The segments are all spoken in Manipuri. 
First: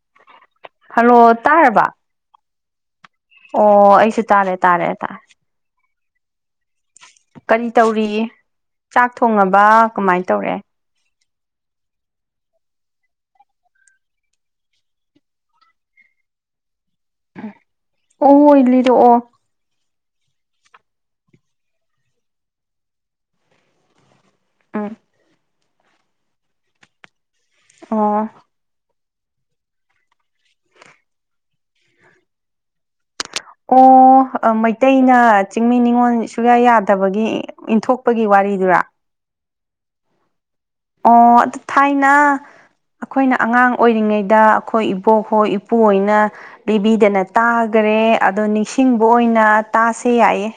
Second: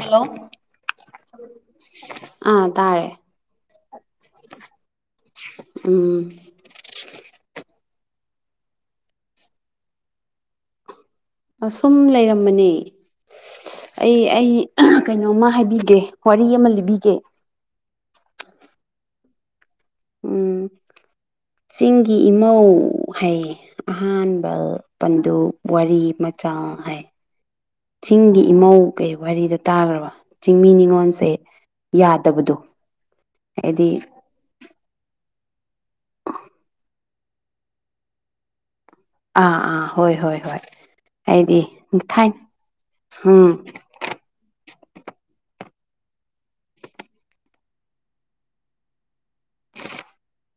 ꯍꯂꯣ ꯍꯜꯂꯣ ꯇꯥꯔꯕ ꯑꯥ ꯇꯥꯔꯦ ꯑꯣ ꯑꯩꯁꯨ ꯇꯥꯔꯦ ꯇꯥꯔꯦ ꯇꯥꯔꯦ ꯑꯨꯝ ꯀꯔꯤ ꯇꯧꯔꯤ ꯆꯥꯛ ꯊꯣꯡꯉꯕ ꯀꯃꯥꯏꯅ ꯇꯧꯔꯦ ꯑꯁꯨꯝ ꯂꯩꯔꯝꯕꯅꯤ ꯑꯩ ꯑꯩ ꯀꯩꯅꯣꯝꯃ ꯍꯥꯏꯕꯤꯒꯦ ꯋꯥꯔꯤ ꯑꯃ ꯂꯤꯕꯤꯒꯦ ꯍꯣꯏ ꯂꯤꯔꯛꯑꯣ ꯑꯨꯝ ꯆꯤꯡꯒꯤ ꯏꯃꯧ ꯍꯥꯏꯌꯦ ꯑꯍꯥꯟ ꯜ ꯎꯝ ꯄꯟꯗꯨ ꯋꯥꯔꯤ ꯃꯆꯥ ꯍꯥꯏ ꯑꯣ ꯆꯤꯡꯒꯤ ꯏꯃꯧ ꯀꯩ ꯋꯥꯔꯤꯗꯣ ꯇꯥꯈ꯭ꯔꯕ ꯆꯤꯡꯃꯤ ꯅꯤꯉꯣꯟꯜꯁꯦ ꯌꯥꯗꯕꯗꯣ ꯑꯣ ꯍꯥꯏꯗꯤ ꯑꯣ ꯑꯃꯩ ꯑꯇꯩꯩꯅ ꯆꯤꯡꯃꯤ ꯅꯤꯉꯣꯜ ꯁꯨꯌꯥ ꯌꯥꯗꯕꯒꯤ ꯏꯟꯊꯣꯛꯄꯒꯤ ꯋꯥꯔꯤꯗꯨꯔꯥ ꯑꯥ ꯑꯥ ꯍꯣꯏ ꯍꯣꯏ ꯍꯣꯏ ꯑꯣ ꯑꯗꯨ ꯍꯥꯏꯗꯤ ꯊꯥꯏꯅ ꯊꯥꯏ ꯑꯩꯈꯣꯏꯅ ꯎꯝ ꯑꯉꯥꯡ ꯑꯣꯏꯔꯤꯉꯩꯗ ꯑꯩꯈꯣꯏ ꯏꯕꯣꯛꯍꯣꯏ ꯏꯄꯨꯨ ꯍꯣꯏꯅ ꯄꯤꯕꯤꯗꯅ ꯇꯥꯒꯔꯦ ꯑꯗꯣ ꯅꯤꯡꯁꯤꯡꯕ ꯑꯣꯏꯅ ꯇꯥꯁꯦ ꯌꯥꯏꯌꯦ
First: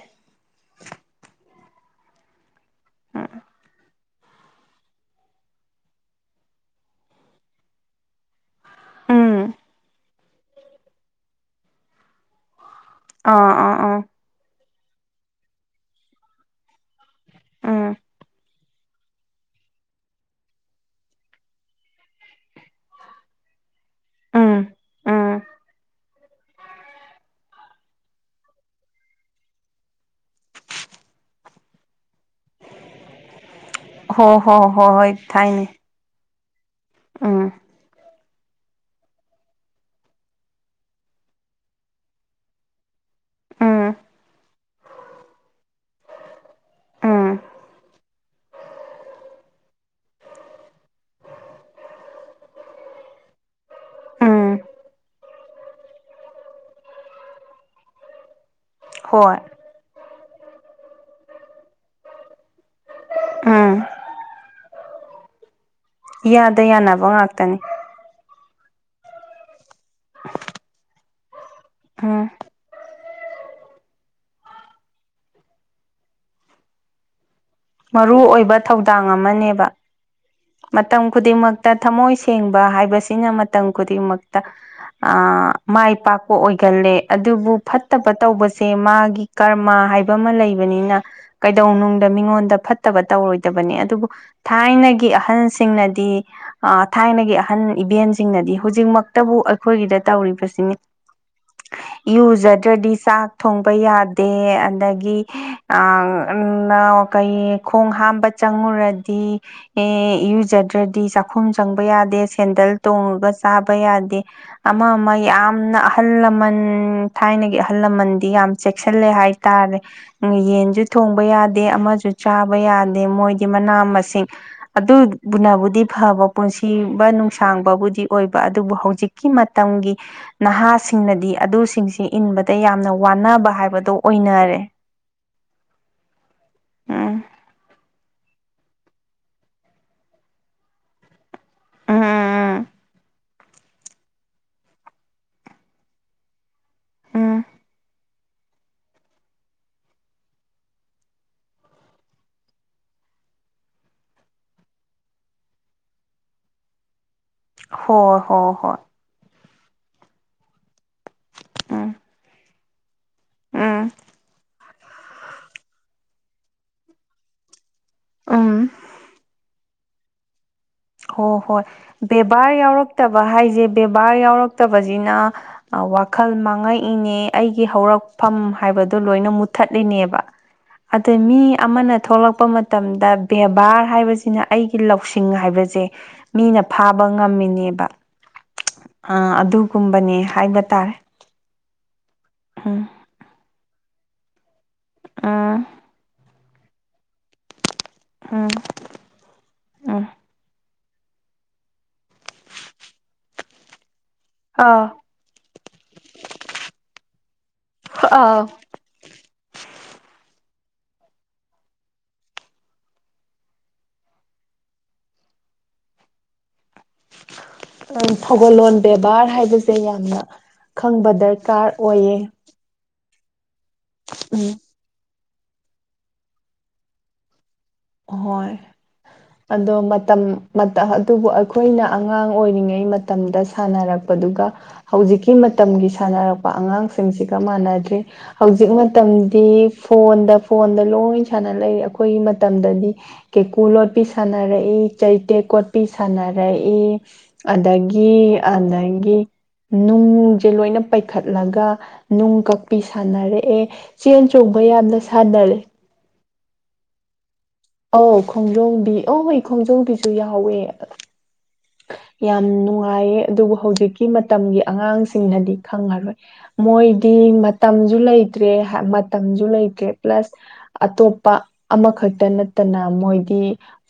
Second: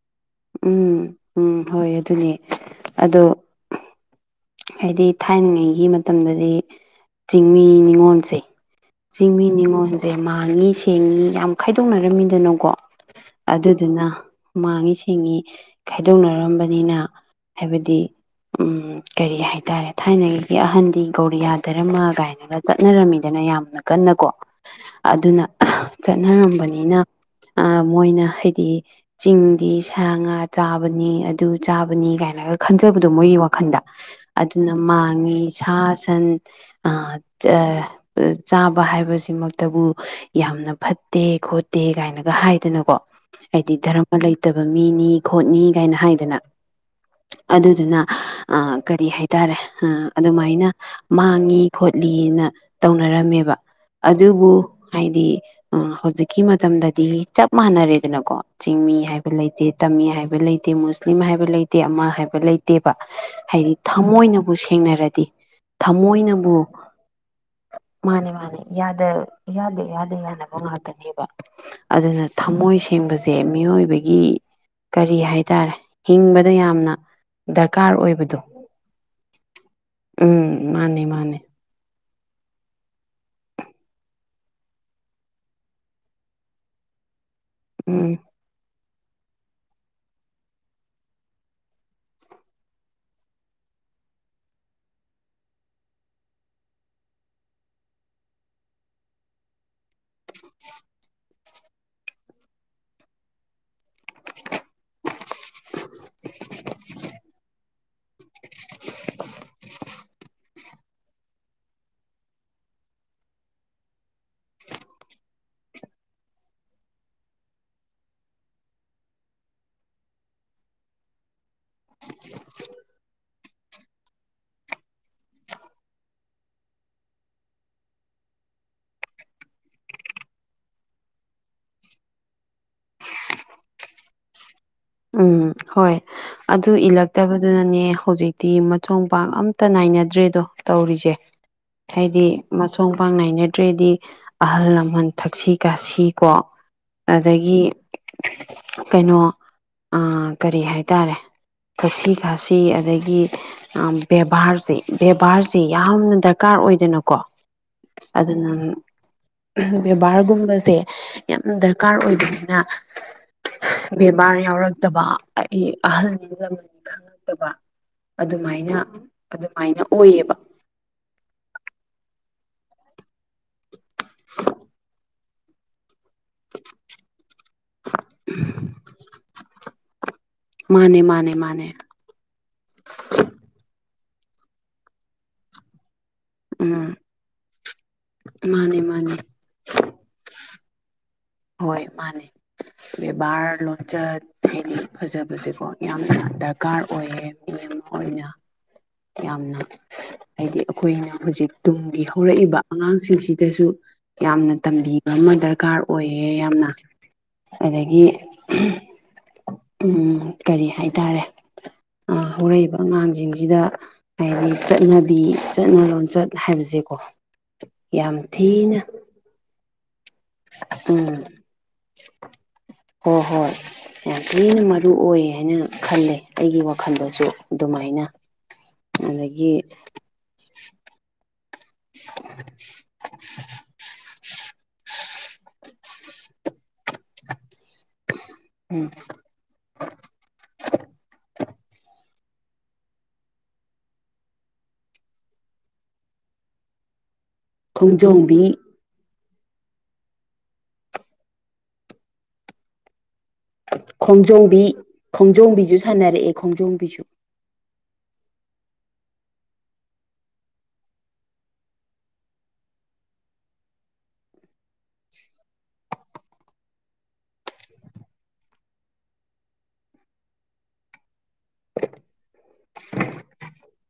ꯎꯝ ꯎꯝ ꯍꯣꯏ ꯑꯗꯨꯅꯦ ꯑꯗꯣ ꯍꯥꯏꯗꯤ ꯊꯥꯏꯅꯉꯩꯒꯤ ꯃꯇꯝꯗꯗꯤ ꯆꯤꯡꯃꯤ ꯅꯤꯉꯣꯜꯁꯦ ꯆꯤꯡꯃꯤ ꯎꯝ ꯅꯤꯉꯣꯜꯁꯦ ꯃꯥꯡꯉꯤ ꯁꯦꯡꯉꯤ ꯌꯥꯝ ꯈꯥꯏꯗꯣꯛꯅꯔꯝꯃꯤꯗꯅꯀꯣ ꯑꯥ ꯑꯥ ꯑꯥ ꯑꯗꯨꯗꯨꯅ ꯃꯥꯡꯉꯤ ꯁꯦꯡꯉꯤ ꯈꯥꯏꯗꯣꯛꯅꯔꯝꯕꯅꯤꯅ ꯎꯝ ꯍꯥꯏꯕꯗꯤ ꯎꯝ ꯀꯔꯤ ꯍꯥꯏꯇꯥꯔꯦ ꯊꯥꯏꯅꯒꯤꯒꯤ ꯑꯍꯟꯗꯤ ꯒꯧꯔꯤꯌꯥ ꯙꯔꯃꯥ ꯀꯥꯏꯅꯒ ꯆꯠꯅꯔꯝꯃꯤꯗꯅ ꯌꯥꯝꯅ ꯀꯟꯅꯀꯣ ꯎꯝ ꯎꯝ ꯑꯗꯨꯅ ꯆꯠꯅꯔꯝꯕꯅꯤꯅ ꯑꯥ ꯃꯣꯏꯅ ꯍꯥꯏꯗꯤ ꯆꯤꯡꯗꯤ ꯁꯥ ꯉꯥ ꯆꯥꯕꯅꯤ ꯑꯗꯨ ꯆꯥꯕꯅꯤ ꯀꯥꯏꯅꯒ ꯈꯟꯖ ꯈꯟꯖꯥꯕꯗꯣ ꯃꯣꯏꯒꯤ ꯋꯥꯈꯟꯗ ꯍꯣ ꯍꯣ ꯑꯗꯨꯅ ꯍꯣ ꯍꯣꯏ ꯃꯥꯡꯉꯤ ꯊꯥꯏꯅꯦ ꯁꯥ ꯁꯟ ꯑ ꯎꯝ ꯆ ꯆꯥꯕ ꯍꯥꯏꯕꯁꯤꯃꯛꯇꯕꯨ ꯌꯥꯝꯅ ꯐꯠꯇꯦ ꯈꯣꯠꯇꯦ ꯀꯥꯏꯅꯒ ꯍꯥꯏꯗꯅꯀꯣ ꯍꯥꯏꯗꯤ ꯎꯝ ꯙꯔꯃ ꯂꯩꯇꯕ ꯃꯤꯅꯤ ꯈꯣꯠꯅꯤ ꯀꯥꯏꯅ ꯍꯥꯏꯗꯅ ꯎꯝ ꯑꯗꯨꯗꯨꯅ ꯑꯥ ꯀꯔꯤ ꯍꯥꯏꯇꯥꯔꯦ ꯑꯗꯨꯃꯥꯏꯅ ꯃꯥꯡꯉꯤ ꯈꯣꯠꯂꯤꯅ ꯇꯧꯅꯔꯝꯃꯦꯕ ꯑꯗꯨꯕꯨ ꯎꯝ ꯍꯥꯏꯗꯤ ꯑ ꯍꯧꯖꯤꯛꯀꯤ ꯃꯇꯝꯗꯗꯤ ꯆꯞ ꯃꯥꯟꯅꯔꯦꯗꯅꯀꯣ ꯆꯤꯡꯃꯤ ꯍꯥꯏꯕ ꯍꯣꯏ ꯂꯩꯇꯦ ꯇꯝꯃꯤ ꯍꯥꯏꯕ ꯂꯩꯇꯦ ꯃꯨꯁꯂꯤꯝ ꯍꯥꯏꯕ ꯂꯩꯇꯦ ꯑꯃ ꯍꯥꯏꯕ ꯂꯩꯇꯦꯕ ꯍꯥꯏꯗꯤ ꯎꯝ ꯊꯃꯣꯏꯅꯕꯨ ꯁꯦꯡꯅꯔꯗꯤ ꯊꯃꯣꯏꯅꯕꯨ ꯏꯌꯥꯗ ꯌꯥꯅꯕ ꯉꯥꯛꯇꯅꯤ ꯃꯥꯅꯦ ꯃꯥꯅꯦ ꯌꯥꯗ ꯌꯥꯗ ꯌꯥꯗ ꯌꯥꯅꯕ ꯉꯥꯛꯇꯅꯦꯕ ꯑꯗꯨꯅ ꯎꯝ ꯊꯝꯃꯣꯏ ꯁꯦꯡꯕꯁꯦ ꯃꯤꯑꯣꯏꯕꯒꯤ ꯀꯔꯤ ꯍꯥꯏꯇꯥꯔꯦ ꯍꯤꯡꯕꯗ ꯌꯥꯝꯅ ꯗꯔꯀꯥꯔ ꯃꯔꯨ ꯑꯣꯏꯕꯗꯣ ꯑꯣꯏꯕ ꯊꯧꯗꯥꯡ ꯑꯃꯅꯦꯕ ꯎꯝ ꯃꯥꯅꯦ ꯃꯇꯝ ꯃꯥꯅꯦ ꯈꯨꯗꯤꯡꯃꯛꯇ ꯊꯃꯣꯏ ꯊꯦꯡꯕ ꯍꯥꯏꯕꯁꯤꯅ ꯃꯇꯝ ꯈꯨꯗꯤꯡꯃꯛꯇ ꯑꯥ ꯃꯥꯏ ꯄꯥꯛꯄ ꯑꯣꯏꯒꯜꯂꯦ ꯑꯗꯨꯕꯨ ꯐꯠꯇꯕ ꯎꯝ ꯇꯧꯕꯁꯦ ꯃꯥꯒꯤ ꯀꯔꯃ ꯍꯥꯏꯕ ꯑꯃ ꯂꯩꯕꯅꯤꯅ ꯀꯩꯗꯧꯅꯨꯡꯗ ꯃꯤꯉꯣꯟꯗ ꯐꯠꯇꯕ ꯇꯧꯔꯣꯏꯗꯕꯅꯦ ꯑꯗꯨꯕꯨ ꯊꯥꯏꯅꯒꯤ ꯑ ꯑꯍꯟꯁꯤꯡꯅꯗꯤ ꯊꯥꯏꯅꯒꯤ ꯑꯍꯟ ꯏꯕꯦꯟꯁꯤꯡꯅꯗꯤ ꯍꯧꯖꯤꯛꯃꯛꯇꯕꯨ ꯑꯩꯈꯣꯏꯒꯤꯗ ꯇꯧꯔꯤꯕꯁꯤꯅꯤ [inaudible] ꯌꯨꯖꯗ꯭ꯔꯗꯤ ꯆꯥꯛ ꯊꯣꯡꯕ ꯌꯥꯗꯦ ꯑꯗꯒꯤ ꯑꯥ ꯀꯩ ꯈꯣꯡ ꯍꯥꯝꯕ ꯆꯪꯉꯨꯔꯗꯤ ꯑꯦ ꯏꯔꯨꯖꯗ꯭ꯔꯗꯤ ꯆꯥꯛꯈꯨꯝ ꯆꯪꯕ ꯌꯥꯗꯦ ꯁꯦꯟꯗꯜ ꯇꯣꯡꯉꯒ ꯆꯥꯕ ꯌꯥꯗꯦ ꯑꯃ ꯑꯃ ꯌꯥꯝꯅ ꯑꯍꯜ ꯂꯃꯟ ꯊꯥꯏꯅꯒꯤ ꯑꯍꯜ ꯂꯃꯟꯗꯤ ꯌꯥꯝ ꯆꯦꯛꯁꯤꯜꯂꯦ ꯍꯥꯏꯇꯥꯔꯦ ꯌꯦꯟꯁꯨ ꯊꯣꯡꯕ ꯌꯥꯗꯦ ꯑꯃꯁꯨ ꯆꯥꯕ ꯌꯥꯗꯦ ꯃꯣꯏꯗꯤ ꯃꯅꯥ ꯃꯁꯤꯡ ꯑꯗꯨ ꯅꯕꯨꯗꯤ ꯐꯕ ꯄꯨꯟꯁꯤꯕ ꯅꯨꯡꯁꯥꯡꯕꯕꯨꯗꯤ ꯑꯣꯏꯕ ꯑꯗꯨꯕꯨ ꯍꯧꯖꯤꯛꯀꯤ ꯃꯇꯝꯒꯤ ꯅꯍꯥꯁꯤꯡꯅꯗꯤ ꯑꯗꯨꯁꯤꯡꯁꯤ ꯏꯟꯕꯗ ꯌꯥꯝꯅ ꯋꯥꯅꯕ ꯍꯥꯏꯕꯗꯣ ꯑꯣꯏꯅꯔꯦ ꯎꯝ ꯍꯣꯏ ꯑꯗꯨ ꯎꯝ ꯆꯣꯡ ꯄꯥꯡ ꯑꯝꯇ ꯅꯥꯏꯅꯗ꯭ꯔꯦꯗꯣ ꯇꯧꯔꯤꯁꯦ ꯍꯥꯏꯗꯤ ꯎꯝ ꯃꯁꯣꯡ ꯄꯥꯛ ꯅꯥꯏꯅ ꯠꯇ꯭ꯔꯦꯗꯤ ꯑꯍꯜ ꯂꯃꯟ ꯊꯛꯁꯤ ꯈꯥꯁꯤ ꯀꯣ ꯎꯝ ꯑꯗꯒꯤ ꯀꯩꯅꯣ ꯑꯥ ꯀꯔꯤ ꯍꯥꯏꯇꯥꯔꯦ ꯊꯛꯁꯤ ꯈꯥꯁꯤ ꯑꯗꯒꯤ ꯕꯦꯕꯥꯔꯁꯦ ꯕꯦꯕꯥꯔꯁꯤ ꯌꯥꯝꯅ ꯗꯔꯀꯥꯔ ꯑꯣꯏꯗꯅꯀꯣ ꯍꯣꯏ ꯑꯗꯨꯅ ꯍꯣꯏ ꯍꯣꯏ ꯕꯦꯕꯥꯔꯒꯨꯝꯕꯁꯦ ꯌꯥꯝ ꯎꯝ ꯗꯔꯀꯥꯔ ꯑꯣꯏꯕꯅꯤꯅ ꯎꯝ ꯕꯦꯃꯥꯔ ꯌꯥꯎꯔꯛꯇꯕ ꯑꯩ ꯑꯍꯜ ꯅꯤꯡꯖꯃꯅꯤ ꯈꯪꯉꯛꯇꯕ ꯎꯝ ꯑꯗꯨꯃꯥꯏꯅ ꯑꯗꯨꯃꯥꯏꯅ ꯑꯣꯏꯌꯦꯕ ꯍꯣ ꯍꯣꯏ ꯕꯦꯕꯥꯔ ꯌꯥꯎꯔꯛꯇꯕ ꯍꯥꯏꯁꯦ ꯕꯦꯕꯥꯔ ꯌꯥꯎꯔꯛꯇꯕꯁꯤꯅ ꯑꯥ ꯋꯥꯈꯜ ꯃꯥꯡꯉꯛꯏꯅꯦ ꯑꯩꯒꯤ ꯍꯧꯔꯛꯐꯝ ꯍꯥꯏꯕꯗꯣ ꯂꯣꯏꯅ ꯃꯨꯊꯠꯂꯤꯅꯦꯕ ꯃꯥꯅꯦ ꯑꯗ ꯃꯥꯅꯦ ꯃꯤ ꯃꯥꯅꯦ ꯑꯃꯅ ꯊꯣꯛꯂꯛꯄ ꯃꯇꯝꯗ ꯕꯦꯕꯥꯔ ꯍꯥꯏꯕꯁꯤ ꯁꯤꯅ ꯑꯩꯒꯤ ꯂꯧꯁꯤꯡ ꯍꯥꯏꯕꯁꯦ ꯃꯤꯅ ꯎꯝ ꯐꯥꯕ ꯉꯝꯃꯤꯅꯦꯕ ꯃꯥꯅꯦ ꯃꯥꯅꯦ ꯑꯥ ꯑꯗꯨꯒꯨꯝꯕꯅꯦ ꯍꯥꯏꯕ ꯇꯥꯔꯦ ꯍꯣꯏ ꯃꯥꯅꯦ ꯎꯝ ꯕꯦꯕꯥꯔ ꯂꯣꯟꯆꯟ ꯍꯥꯏꯗꯤ ꯎꯝ ꯐꯖꯕꯕꯁꯤꯦꯀꯣ ꯌꯥꯝꯅ ꯗꯔꯀꯥꯔ ꯑꯣꯏꯌꯦ ꯃꯤ ꯑꯣꯏꯅ ꯎꯝ ꯌꯥꯝꯅ ꯎꯝ ꯍꯥꯏꯗꯤ ꯑꯩꯈꯣꯏꯅ ꯍꯧꯖꯤꯛ ꯇꯨꯡꯒꯤ ꯍꯧꯔꯛꯏꯕ ꯑꯉꯥꯡꯁꯤꯡꯁꯤꯗꯁꯨ ꯌꯥꯝꯅ ꯑ ꯇꯝꯕꯤꯕ ꯑꯃ ꯗꯔꯀꯥꯔ ꯑꯣꯏꯌꯦ ꯌꯥꯝꯅ ꯑꯗꯒꯤ ꯑ ꯍꯡ ꯎꯝ ꯀꯔꯤ ꯍꯥꯏꯇꯥꯔꯦ ꯑꯥ ꯍꯧꯔꯛꯏꯕ ꯑꯉꯥꯡꯁꯤꯡꯁꯤꯗ ꯍꯥꯏꯗꯤ ꯆꯠꯅꯕꯤ ꯆꯠꯅ ꯂꯣꯟꯆꯠ ꯍꯥꯏꯕꯁꯦ ꯊꯧꯒꯜꯂꯣꯟ ꯕꯦꯕꯥꯔ ꯍꯥꯏꯕꯁꯦ ꯌꯥꯝꯅ ꯈꯪꯕ ꯎꯝ ꯗꯔꯀꯥꯔ ꯑꯣꯏꯌꯦ ꯍꯣꯏ ꯍꯣꯏ ꯌꯥꯝ ꯊꯤꯅ ꯃꯔꯨ ꯑꯣꯏ ꯍꯥꯏꯅ ꯈꯜꯂꯦ ꯑꯩꯒꯤ ꯋꯥꯈꯜꯗꯁꯨ ꯑꯗꯨꯃꯥꯏꯅ ꯍꯣꯏ ꯑꯗꯒꯤ ꯑꯗꯣ ꯃꯇꯝ ꯃꯇꯝ ꯑꯗꯨꯕꯨ ꯑꯩꯈꯣꯏꯅ ꯑꯉꯥꯡ ꯑꯣꯏꯔꯤꯉꯩ ꯃꯇꯝꯗ ꯁꯥꯟꯅꯔꯛ ꯗꯨꯒ ꯍꯧꯖꯤꯛꯀꯤ ꯃꯇꯝꯒꯤ ꯁꯥꯟꯅꯔꯛꯄ ꯑꯉꯥꯡꯁꯤꯡ ꯁꯤꯡꯁꯤꯒ ꯃꯥꯟꯅꯗ꯭ꯔꯔꯦ ꯍꯧꯖꯤꯛ ꯎꯝ ꯃꯇꯝꯗꯤ ꯐꯣꯟꯗ ꯐꯣꯟꯗ ꯂꯣꯏ ꯁꯥꯟꯅ ꯂꯩꯦ ꯑꯩ ꯃꯇꯝꯗꯗꯤ ꯀꯦꯀꯨ ꯂꯣꯠꯄꯤ ꯁꯥꯟꯅꯔꯛꯏ ꯆꯩꯇꯦꯛ ꯀꯣꯠꯄꯤ ꯁꯥꯟꯅꯔꯛꯏ ꯑꯗꯒꯤ ꯈꯣꯡꯖꯣꯝꯕꯤ ꯑꯗꯒꯤ ꯅꯨꯡꯁꯦ ꯂꯣꯏꯅ ꯄꯩꯈꯠꯂꯒ ꯅꯨꯡ ꯀꯛꯄꯤ ꯁꯥꯟꯅꯔꯦ ꯑꯦ ꯆꯦꯟ ꯆꯣꯡꯕ ꯈꯣꯡꯖꯣꯝꯕꯤ ꯌꯥꯝꯅ ꯁꯥꯟꯅꯔꯦ ꯈꯣꯡꯖꯣꯝꯕꯤꯖꯨ ꯑꯧ ꯈꯣꯡꯖꯣꯝꯕꯤ ꯑꯣꯏ ꯈꯣꯡꯖꯣꯝꯕꯤꯁꯨ ꯌꯥꯎꯋꯦ ꯑ [inaudible] ꯌꯥꯝ ꯅꯨꯡꯉꯥꯏꯌꯦ ꯑꯗꯨꯕꯨ ꯍꯧꯖꯤꯛꯀꯤ ꯃꯇꯝꯒꯤ ꯑꯉꯥꯡꯁꯤꯡꯅꯗꯤ ꯈꯪꯉꯔꯣꯏ ꯃꯣꯏꯗꯤ ꯗꯤ ꯃꯇꯝꯖꯨ ꯂꯩꯇ꯭ꯔꯦ ꯍ ꯃꯇꯝꯖꯨ ꯂꯩꯇ꯭ꯔꯦ ꯄ꯭ꯂꯁ ꯑꯇꯣꯞꯄ ꯑꯃꯈꯛ ꯇ ꯅꯠꯇꯅ ꯃꯣꯏꯗꯤ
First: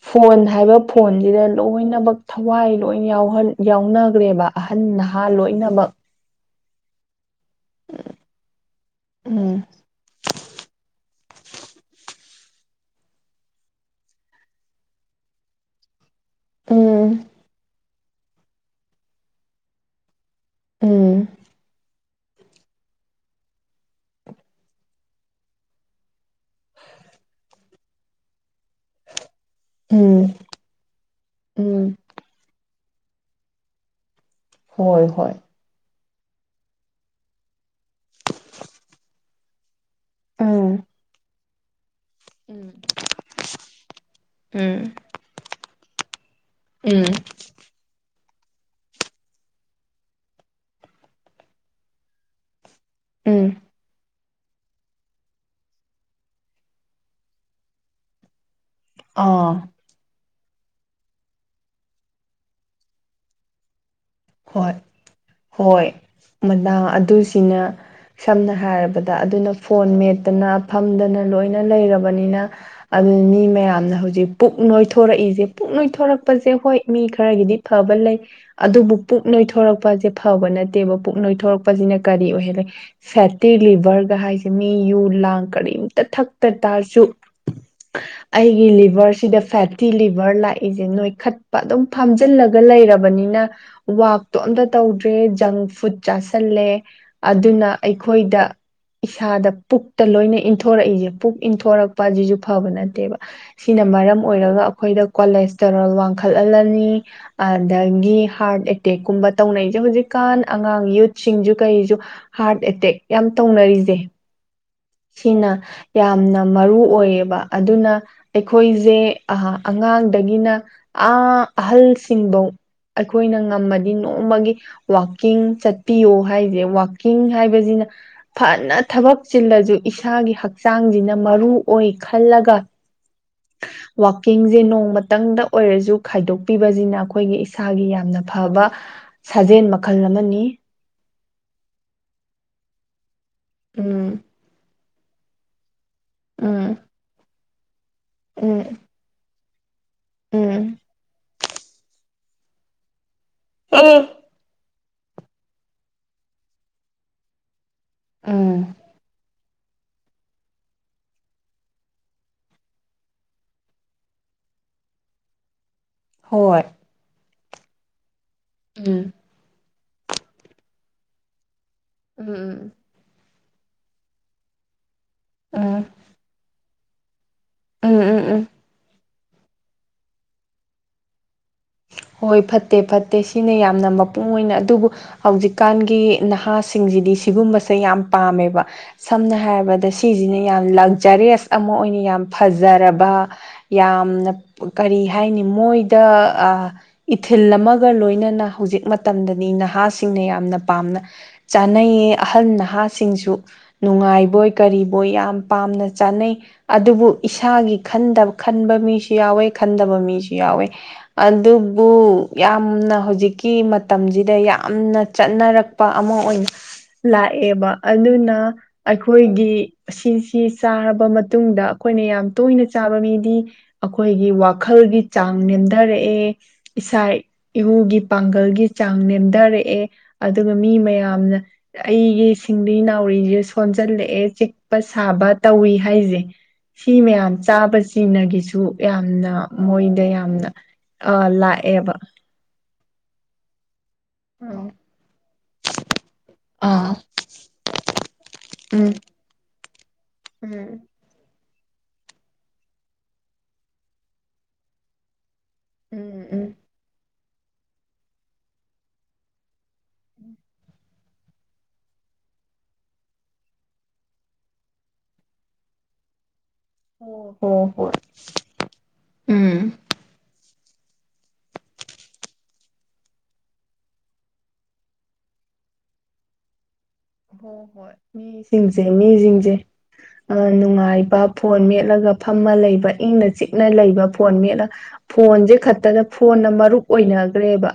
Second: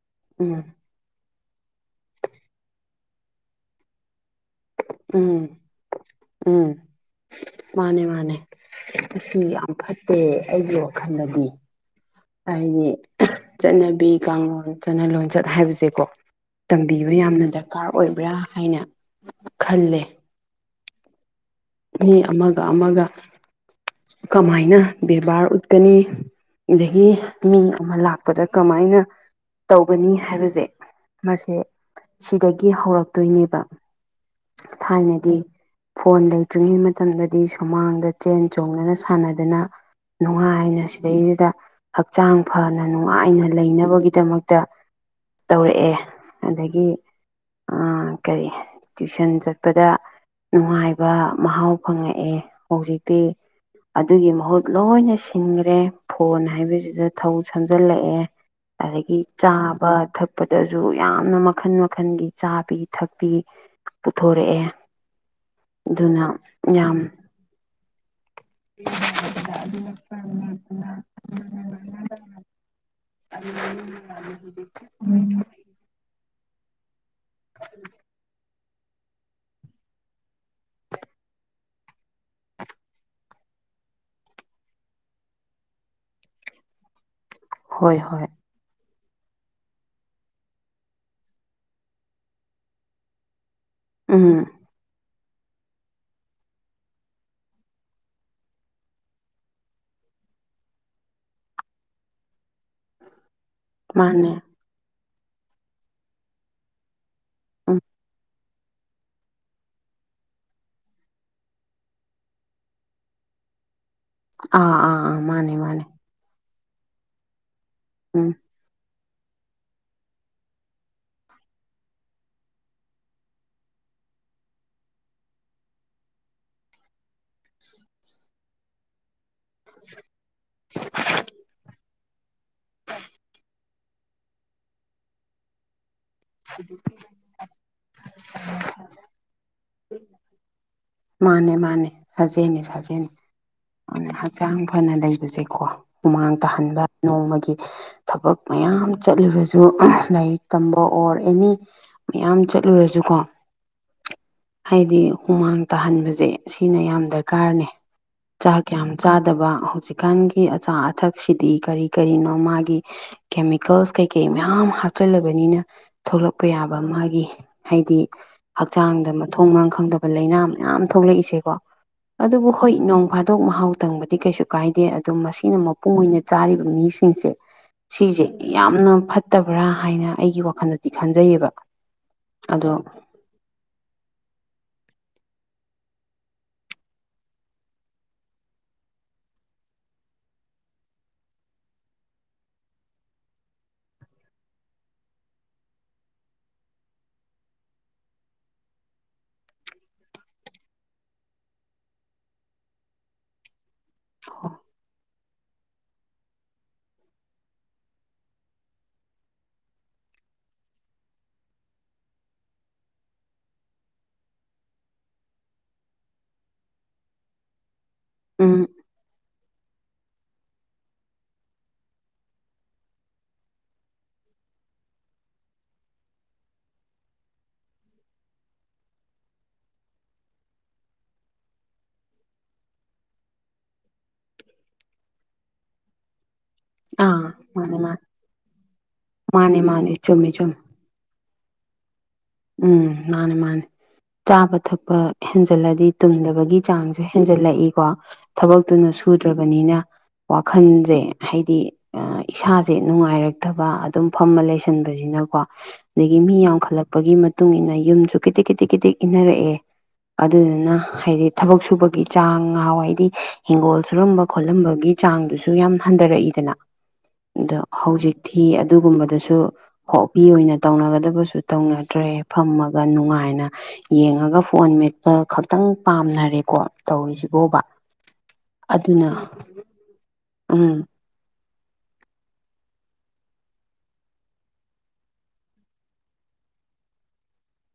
ꯐꯣꯟ ꯎꯝ ꯍꯥꯏꯕ ꯐꯣꯟꯁꯤꯗ ꯂꯣꯏꯅꯃꯛ ꯊꯋꯥꯏ ꯂꯣꯏ ꯌꯥꯎꯍꯟ ꯌꯥꯎꯅꯈ꯭ꯔꯦꯕꯥ ꯑꯍꯟ ꯅꯍꯥ ꯎꯝ ꯂꯣꯏꯅꯃꯛ ꯎꯝ ꯃꯥꯅꯦ ꯃꯥꯅꯦ ꯑꯁꯤ ꯎꯝ ꯌꯥꯝ ꯐꯠꯇꯦ ꯑꯩꯒꯤ ꯋꯥꯈꯟꯗ [unintelligible] ꯍꯥꯏꯗꯤ [unintelligible] ꯆꯠꯅꯕꯤ ꯀꯥꯡꯂꯣꯟ ꯆꯠꯅ ꯂꯣꯟꯆꯠ ꯍꯥꯏꯕꯁꯦꯀꯣ ꯇꯝꯕꯤꯕ ꯎꯝ ꯌꯥꯝꯅ ꯗꯔꯀꯥꯔ ꯑꯣꯏꯕ꯭ꯔꯥ ꯍꯥꯏꯅ ꯈꯜꯂꯦ ꯎꯝ ꯃꯤ ꯑꯃꯒ ꯑꯃꯒ ꯀꯃꯥꯏꯅ ꯕꯦꯕꯥꯔ ꯎꯠꯀꯅꯤ ꯑꯗꯒꯤ ꯃꯤ ꯑꯃ ꯂꯥꯛꯄꯗ ꯀꯃꯥꯏꯅ ꯇꯧꯒꯅꯤ ꯎꯝ ꯍꯥꯏꯕꯁꯦ ꯃꯁꯦ ꯎꯝ ꯁꯤꯗꯒꯤ ꯍꯧꯔꯛꯇꯣꯏꯅꯦꯕꯥ ꯍꯣꯏ ꯍꯣꯏ ꯐꯣꯟ ꯂꯩꯇ꯭ꯔꯤꯉꯩ ꯃꯇꯝꯗꯗꯤ ꯁꯨꯃꯥꯡꯗ ꯆꯦꯟ ꯆꯣꯡꯗꯅ ꯁꯥꯟꯅꯗꯅ ꯅꯨꯡꯉꯥꯏꯅ ꯎꯝ ꯁꯤꯗꯩꯗ ꯍꯛꯆꯥꯡ ꯎꯝ ꯐꯅ ꯅꯨꯡꯉꯥꯏꯅ ꯂꯩꯅꯕꯒꯤꯗꯃꯛꯇ ꯎꯝ ꯇꯧꯔꯛꯑꯦ ꯑꯗꯒꯤ ꯎꯝ ꯑꯥ ꯀꯔꯤ ꯇ꯭ꯌꯨꯁꯟ ꯆꯠꯄꯗ ꯅꯨꯡꯉꯥꯏꯕꯥ ꯃꯍꯥꯎ ꯐꯪꯉꯛꯑꯦ ꯍꯧꯖꯤꯛꯇꯤ ꯎꯝ ꯑꯗ ꯗꯨꯒꯤ ꯃꯍꯨꯠ ꯂꯣꯏꯅ ꯁꯤꯟꯒ꯭ꯔꯦ ꯐꯣꯟ ꯍꯥꯏꯕꯁꯤꯗ ꯊꯧ ꯁꯝꯖꯤꯜꯂꯛꯑꯦ ꯑꯗꯒꯤ ꯑꯥ ꯆꯥꯕ ꯊꯛ ꯄꯗꯁꯨ ꯌꯥꯝꯅ ꯃꯈꯟ ꯃꯈꯟꯒꯤ ꯆꯥꯕꯤ ꯊꯛꯄꯤ ꯄꯨꯊꯣꯔꯛꯑꯦ ꯍꯣꯏ ꯍꯣꯏ ꯑꯗꯨꯅ [unintelligible] ꯌꯥꯝ ꯑꯗꯨꯁꯤꯅ ꯁꯝꯅ ꯍꯥꯏꯔꯕꯗ ꯑꯗꯨꯅ ꯐꯣꯟ ꯃꯦꯠꯇꯅ ꯐꯝꯗꯅ ꯂꯣꯏꯅ ꯂꯩꯔꯕꯅꯤꯅ ꯑꯗꯨ [unintelligible] ꯃꯤ ꯃꯌꯥꯝꯅ ꯍꯨꯖꯤꯛ ꯄꯨꯛ ꯅꯣꯏꯊꯣꯔꯛꯏꯁꯦ ꯄꯨꯛ ꯅꯣꯏꯊꯣꯔꯛ ꯄꯁꯦ ꯍꯣꯏ ꯃꯤ ꯈꯔꯒꯤꯗꯤ ꯐꯕ ꯂꯩ ꯑꯗꯨꯕꯨꯞ ꯄꯨꯛ ꯅꯣꯏꯊꯣꯔꯛꯄꯁꯦ ꯐꯕ ꯅꯠꯇꯦꯕꯥ ꯄꯨꯛ ꯅꯣꯏꯊꯣꯔꯛꯄꯁꯤꯅ ꯀꯔꯤ ꯑꯣꯏꯍꯜꯂꯦ ꯐꯦꯠꯇꯤ ꯂꯤꯚꯔ ꯗꯍꯥꯏꯁꯦ ꯃꯤ ꯌꯨ ꯂꯥꯡ ꯀꯔꯤꯝꯇ ꯊꯛꯇ ꯇꯥꯔꯁꯨ ꯍꯣꯏ ꯍꯣꯏ [unintelligible] ꯑꯩꯒꯤ ꯂꯤꯚꯔꯁ ꯁꯤꯗ ꯐꯦꯠꯇꯤ ꯂꯤꯚꯔ ꯂꯥꯛꯏꯁꯦ ꯅꯣꯏ ꯈꯠꯄ ꯑꯗꯨꯝ ꯐꯥꯝꯖꯤꯜꯂꯒ ꯂꯩꯔꯕꯅꯤꯅ ꯎꯝ ꯋꯥꯛꯇꯣ ꯑꯝꯇ ꯇꯧꯗ꯭ꯔꯦ ꯖꯪ ꯐꯨꯗ ꯆꯥꯥꯁꯜꯂꯦ ꯑꯗꯨꯅ ꯑꯩꯈꯣꯏꯗ ꯏꯁꯥꯗ ꯄꯨꯛꯇ ꯂꯣꯏꯅ ꯏꯟꯊꯣꯔꯛꯏꯁꯦ ꯄꯨꯛ ꯏꯟꯊꯣꯔꯛꯄ ꯑꯁꯤꯁꯨ ꯐꯕ ꯅꯠꯇꯦꯕ ꯁꯤꯅ ꯃꯔꯝ ꯃꯥꯅꯦ ꯑꯣꯏꯔꯒ ꯑꯩꯈꯣꯏꯗ ꯀꯣꯂꯦꯁꯇꯔꯣꯜ ꯋꯥꯡꯈꯠꯍꯜꯂꯅꯤ ꯎꯝ ꯑꯗꯒꯤ ꯇꯦꯛꯀꯨꯝꯕ ꯇꯧꯅꯩꯁꯦ ꯍꯧꯖꯤꯛꯀꯥꯟ ꯑꯉꯥꯡ ꯌꯨꯠꯁꯤꯡꯁꯨ ꯀꯔꯤꯁꯨ ꯍꯥꯔꯠ ꯑꯦꯇꯦꯛ ꯌꯥꯝ ꯇꯧꯅꯔꯤꯖꯦ ꯑꯥ ꯑꯥ ꯑꯥ ꯁꯤꯅ ꯃꯥꯅꯦ ꯃꯥꯅꯦ ꯌꯥꯝꯅ ꯃꯔꯨ ꯑꯣꯏꯌꯦꯕꯥ ꯑꯗꯨꯅ ꯎꯝ ꯑꯩꯈꯣꯏꯖꯦ ꯑꯍꯥ ꯑꯉꯥꯡꯗꯒꯤꯅ ꯑꯥ ꯑꯍꯜꯁꯤꯡꯐꯧ ꯑꯩꯈꯣꯏꯅ ꯉꯝꯃꯗꯤ ꯅꯣꯡꯃꯒꯤ ꯋꯥꯛꯀꯤꯡ ꯆꯠꯄꯤꯌꯣ ꯍꯥꯏꯖꯦ ꯋꯥꯛꯀꯤꯡ ꯍꯥꯏꯕꯁꯤꯅ ꯐꯅ ꯊꯕꯛ ꯆꯤꯜꯂꯁꯨ ꯏꯁꯥꯒꯤ ꯍꯛꯆꯥꯡꯁꯤꯅ ꯃꯔꯨ ꯑꯣꯏ ꯈꯜꯂꯒ ꯋꯥꯛꯀꯤꯡꯖꯦ ꯅꯣꯡꯃꯇꯪꯗ ꯑꯣꯏꯔꯖꯨ ꯈꯥꯏꯗꯣꯛꯄꯤꯕꯖꯤꯅ ꯑꯩꯈꯣꯏꯒꯤ ꯏꯁꯥꯒꯤ ꯌꯥꯝꯅ ꯐꯕ ꯁꯥꯖꯦꯟ ꯃꯈꯜ ꯑꯃꯅꯤ ꯃꯥꯅꯦ ꯃꯥꯅꯦ ꯁꯥꯖꯦꯟꯅꯦ ꯁꯥꯖꯦꯟ ꯃꯥꯅꯦ ꯎꯝ ꯍꯛꯆꯥꯡ ꯐꯅ ꯂꯩꯕꯁꯦꯀꯣ ꯍꯨꯃꯥꯡ ꯎꯝ ꯇꯥꯍꯟꯕ ꯅꯣꯡꯃꯒꯤ ꯊꯕꯛ ꯎꯝ ꯃꯌꯥꯝ ꯆꯠꯂꯨꯔꯖꯨ ꯑꯍꯪ ꯂꯥꯏꯔꯤꯛ ꯎꯝ ꯇꯝꯕ ꯑꯣꯔ ꯑꯦꯅꯤ ꯌꯥꯝ ꯆꯠꯂꯨꯔꯖꯨꯀꯣ ꯑꯦ ꯍꯥꯏꯗꯤ ꯍꯨꯃꯥꯡ ꯇꯥꯍꯟꯕꯖꯦ ꯁꯤꯅ ꯌꯥꯝ ꯗꯔꯀꯥꯔꯅꯦ ꯎꯝ ꯆꯥꯛ ꯌꯥꯝ ꯆꯥꯗꯕ ꯍꯧꯖꯤꯛꯀꯥꯟꯒꯤ ꯑꯆꯥ- ꯑꯊꯛꯁꯤꯗꯤ ꯀꯔꯤ- ꯀꯔꯤꯅꯣ ꯃꯥꯒꯤ ꯀꯦꯃꯤꯀꯦꯜꯁ ꯀꯩꯀꯩ ꯃꯌꯥꯝ ꯍꯥꯞꯆꯜꯂꯕꯅꯤꯅ ꯊꯣꯛꯂꯛꯄ ꯍꯣꯏ ꯌꯥꯕ ꯃꯥꯒꯤ ꯍꯥꯏꯗꯤ ꯍꯛꯆꯥꯡꯗ ꯎꯝ ꯃꯊꯣꯡ- ꯃꯔꯝ ꯈꯪꯗꯕ ꯂꯥꯏꯅ ꯌꯥꯝ ꯊꯣꯛꯂꯛꯏꯖꯦ ꯀꯣ ꯎꯝ ꯑꯗꯨꯕꯨ ꯎꯝ ꯍꯣꯏ ꯅꯣꯡ ꯐꯥꯗꯣꯛ ꯃꯍꯥꯎ ꯇꯪꯕꯗꯤ ꯀꯩꯁꯨ ꯀꯥꯏꯗꯦ ꯑꯗꯨ ꯃꯁꯤꯅ ꯎꯝ ꯃꯄꯨꯡ ꯑꯣꯏꯅ ꯆꯥꯔꯤꯕ ꯃꯤꯁꯤꯡꯁꯦ ꯎꯝ ꯎꯝ ꯁꯤꯖꯦ ꯎꯝ ꯌꯥꯝꯅ ꯐꯠꯇ ꯐꯠꯇꯕ꯭ꯔꯥ ꯍꯥꯏꯅ ꯑꯩꯒꯤ ꯋꯥꯈꯜꯗꯗꯤ ꯈꯟꯖꯩꯕ ꯍꯣꯏ ꯐꯠꯇꯦ- ꯐꯠꯇꯦ ꯁꯤꯅ ꯌꯥꯝꯅ ꯃꯄꯨꯡ ꯃꯣꯢꯅ ꯑꯗꯨꯕꯨ ꯍꯧꯖꯤꯛꯀꯥꯟꯒꯤ ꯅꯍꯥꯁꯤꯡꯖꯤꯗꯤ ꯁꯤꯒꯨꯝꯕꯁꯦ ꯌꯥꯝ ꯄꯥꯝꯃꯦꯕ ꯁꯝꯅ ꯍꯥꯏꯔꯕꯗ ꯁꯤꯖꯤꯅ ꯌꯥꯝ ꯂꯛꯖꯔꯤꯌꯁ ꯑꯃꯥꯥ ꯑꯣꯏꯅ ꯌꯥꯝ ꯐꯖꯔꯕꯥ ꯌꯥꯝ ꯀꯔꯤ ꯍꯥꯏꯅꯤ ꯃꯣꯏ ꯗꯥ ꯑꯥꯏꯊꯤꯜ ꯑꯃꯒ ꯂꯣꯏꯅꯅ ꯍꯧꯖꯤꯛ ꯃꯇꯝꯗꯅꯤ ꯅꯍꯥꯁꯤꯡꯅ ꯌꯥꯝꯅ ꯄꯥꯝꯅ ꯆꯥꯅꯩꯌꯦ ꯑꯍꯜ ꯅꯍꯥꯁꯤꯡꯖꯨ ꯅꯨꯡꯉꯥꯏꯕꯣꯏ- ꯀꯔꯤꯕꯣꯏ ꯌꯥꯝ ꯄꯥꯝꯅ ꯆꯥꯅꯩ ꯑꯗꯨꯕꯨ ꯏꯁꯥꯒꯤ ꯈꯟꯗ ꯈꯟꯕ ꯃꯤꯖꯨ ꯌꯥꯎꯋꯦ ꯈꯟꯗꯕ ꯃꯤꯖꯨ ꯌꯥꯎꯋꯏ ꯌꯥꯎꯋꯦ ꯑꯥꯗꯨꯕꯨ ꯌꯥꯝꯅ ꯍꯧꯖꯤꯛꯀꯤ ꯃꯇꯝꯖꯤꯗ ꯌꯥꯝꯅ ꯆꯠꯅꯔꯛꯄ ꯑꯃꯥ ꯑꯣꯢ ꯑꯣꯢꯅ ꯂꯥꯛꯑꯦꯕ ꯑꯗꯨꯅ ꯎꯝ ꯑꯩꯈꯣꯏꯒꯤ ꯁꯤꯖꯤ ꯁꯤ ꯆꯥꯔꯕ ꯃꯇꯨꯡꯗ ꯑꯩꯈꯣꯏꯅ ꯌꯥꯝ ꯇꯣꯏꯅ ꯆꯥꯕ ꯃꯤꯗꯤ ꯑꯩꯈꯣꯏꯒꯤ ꯋꯥꯈꯜꯒꯤ ꯆꯥꯡ ꯅꯦꯝꯙꯔꯦ ꯑꯦ ꯏꯁꯥ- ꯏꯎꯒꯤ ꯄꯥꯡꯒꯜꯒꯤ ꯆꯥꯡ ꯅꯦꯝꯗꯔꯛꯑꯦ ꯑꯗꯨꯒ ꯃꯤ ꯃꯌꯥꯝ ꯌꯥꯝꯅ ꯑꯩꯒꯤ ꯁꯤꯡꯂꯤ -ꯅꯥꯎꯔꯤꯖꯦ ꯁꯣꯟꯖꯜꯂꯛꯑꯦ ꯆꯤꯛꯄ -ꯁꯥꯕ ꯇꯧꯏ ꯍꯥꯏ ꯁꯤ ꯑꯥ ꯃꯌꯥꯝ ꯃꯥꯅꯦ ꯃꯥꯅꯦ ꯆꯥꯕꯖꯤꯒꯅꯁꯨ ꯌꯥꯝꯅ ꯃꯥꯅꯦ ꯃꯥꯅꯦ ꯃꯣꯢꯗ ꯆꯨꯝꯃꯦ ꯌꯥꯝꯅ ꯆꯨꯝꯃꯦ ꯑ ꯂꯥꯛꯑꯦꯕ ꯎꯪ ꯃꯥꯟꯅꯤ ꯃꯥꯟꯅꯤ ꯎꯝ ꯆꯥꯕ-ꯊꯛꯄ ꯍꯦꯟꯖꯜꯂꯛꯑꯗꯤ ꯇꯨꯝꯗꯕꯒꯤ ꯑꯥ ꯆꯥꯡꯖꯨ ꯍꯦꯟꯖꯜꯂꯛꯏꯀꯣ ꯎꯝ ꯊꯕꯛꯇꯨꯅꯁꯨ ꯁꯨꯗ꯭ꯔꯕꯅꯤꯅ ꯎꯝ ꯋꯥꯈꯟꯖꯦ ꯍꯩ ꯗꯤ ꯏꯁꯥꯖꯦ ꯅꯨꯡꯉꯥꯏꯔꯛꯇꯕ ꯑꯗꯨꯝ ꯐꯝꯃ ꯂꯩꯁꯤꯟꯕꯖꯤꯅꯀꯣ ꯑꯗꯒꯤ ꯎꯝ ꯃꯤ ꯎꯝ ꯌꯥꯝꯈꯠꯂꯛꯄꯒꯤ ꯃꯇꯨꯡꯏꯟꯅ ꯌꯨꯝꯖꯨ ꯀꯤꯗꯤꯛ -ꯀꯤꯗꯤꯛ ꯏꯟꯅꯔꯛꯑꯦ ꯑꯗꯨꯗꯨꯅ ꯍꯥꯏꯗꯤ ꯊꯕꯛ ꯁꯨꯕꯒꯤ ꯆꯥꯡ ꯉꯍꯥꯋꯥꯏꯗꯤ ꯍꯤꯡꯒꯣꯜ ꯁꯨꯔꯝꯕ-ꯈꯣꯠꯂꯝꯕꯒꯤ ꯆꯥꯡꯗꯨꯖꯨ ꯌꯥꯝ ꯍꯟꯗꯔꯛꯏꯗꯅ ꯍꯣ ꯍꯣ ꯑꯥꯗꯣ ꯍꯣꯏ ꯍꯧꯖꯤꯛꯇꯤ ꯑꯗꯨꯒꯨꯝꯕꯗꯨꯁꯨ ꯎꯝ ꯍꯣꯕꯤ ꯑꯣꯏꯅ ꯇꯧꯅꯒꯗꯕꯁꯨ ꯇꯧꯅꯗ꯭ꯔꯦ ꯐꯝꯃꯒꯥ ꯅꯨꯡꯉꯥꯏꯅ ꯌꯦꯡꯉꯥꯒ ꯐꯣꯟ ꯃꯦꯠꯄ ꯈꯛꯇꯪ ꯄꯥꯝꯅꯔꯦꯀꯣ ꯍꯣ ꯇꯧꯔꯤꯁꯤꯕꯣꯕ ꯍꯣꯏ ꯃꯤꯁꯤꯡꯖꯦ ꯑꯗꯨꯅ ꯃꯤꯁꯤꯡꯖꯦ ꯎꯝ ꯅꯨꯡꯉꯥꯏꯕ ꯐꯣꯟ ꯃꯦꯠꯂꯒ ꯐꯝꯃ ꯂꯩꯕ ꯏꯪꯅ-ꯆꯤꯛꯅ ꯂꯩꯕ ꯐꯣꯟ ꯃꯦꯠꯂꯒ ꯐꯣꯟꯖꯦ ꯈꯛꯇꯗ ꯐꯣꯟ ꯐꯣꯟꯅ ꯃꯔꯨꯞ ꯑꯣꯏꯅꯒ꯭ꯔꯦ ꯕꯥ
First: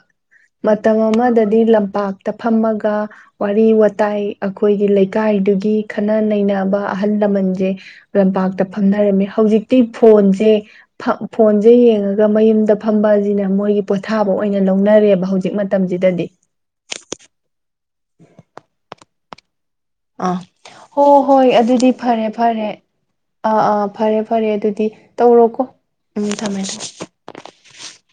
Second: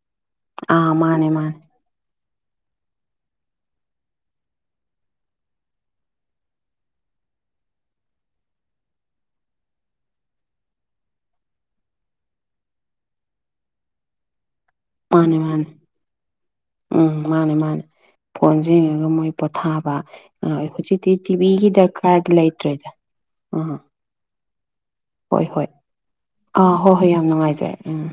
ꯑꯥ ꯃꯇꯝ ꯃꯥꯅꯦ ꯃꯥꯅꯦ ꯑꯃꯗꯗꯤ ꯂꯝꯄꯥꯛꯇ ꯐꯝꯃꯒ ꯋꯥꯔꯤ- ꯋꯥꯇꯥꯏ ꯑꯩꯈꯣꯏꯒꯤ ꯂꯩꯀꯥꯏꯗꯨꯒꯤ ꯈꯟꯅ-ꯅꯩꯅꯕ ꯑꯍꯜ ꯂꯃꯟꯖꯦ ꯂꯝꯄꯥꯛꯇ ꯐꯝꯅꯔꯝꯃꯤ ꯍꯧꯖꯤꯛꯇꯤ ꯐꯣꯟꯖꯦ ꯐ ꯐꯣꯟꯖꯦ ꯌꯦꯡꯉꯒ ꯃꯌꯨꯝꯗ ꯐꯝꯕꯖꯤꯅ ꯃꯣꯏꯒꯤ ꯄꯣꯊꯥꯕ ꯑꯣꯏ ꯑꯣꯏꯅ ꯂꯧꯅꯔꯦꯕꯥ ꯃꯥꯅꯦ ꯍꯧꯖꯤꯛ ꯃꯥꯅꯦ ꯃꯇꯝꯖꯤꯗꯗꯤ ꯐꯣꯟꯖꯦ ꯌꯦꯡꯉ ꯃꯣꯏ ꯄꯣ ꯊꯥꯕ ꯑꯥ ꯍꯣꯏ ꯍꯣ ꯍꯧꯖꯤꯛꯇꯤ ꯇꯤ ꯍꯣꯏ ꯚꯤꯒꯤ ꯑꯗꯨꯗꯤ ꯗꯔꯀꯥꯔꯗꯤ ꯐꯔꯦ ꯐꯔꯦ ꯂꯩꯇ꯭ꯔꯦꯗ ꯑꯥ ꯑꯥ ꯐꯔꯦ ꯐꯔꯦ ꯑꯗꯨꯗꯤ ꯍꯣꯏ ꯇꯧꯔꯣꯀꯣ ꯍꯣꯏ ꯎꯝ ꯊꯝꯃꯦ ꯊꯝꯃꯦ ꯑꯥ ꯍꯣꯏ ꯍꯣꯏ ꯌꯥꯝ ꯅꯨꯡꯉꯥꯏꯖꯔꯦ ꯎꯝ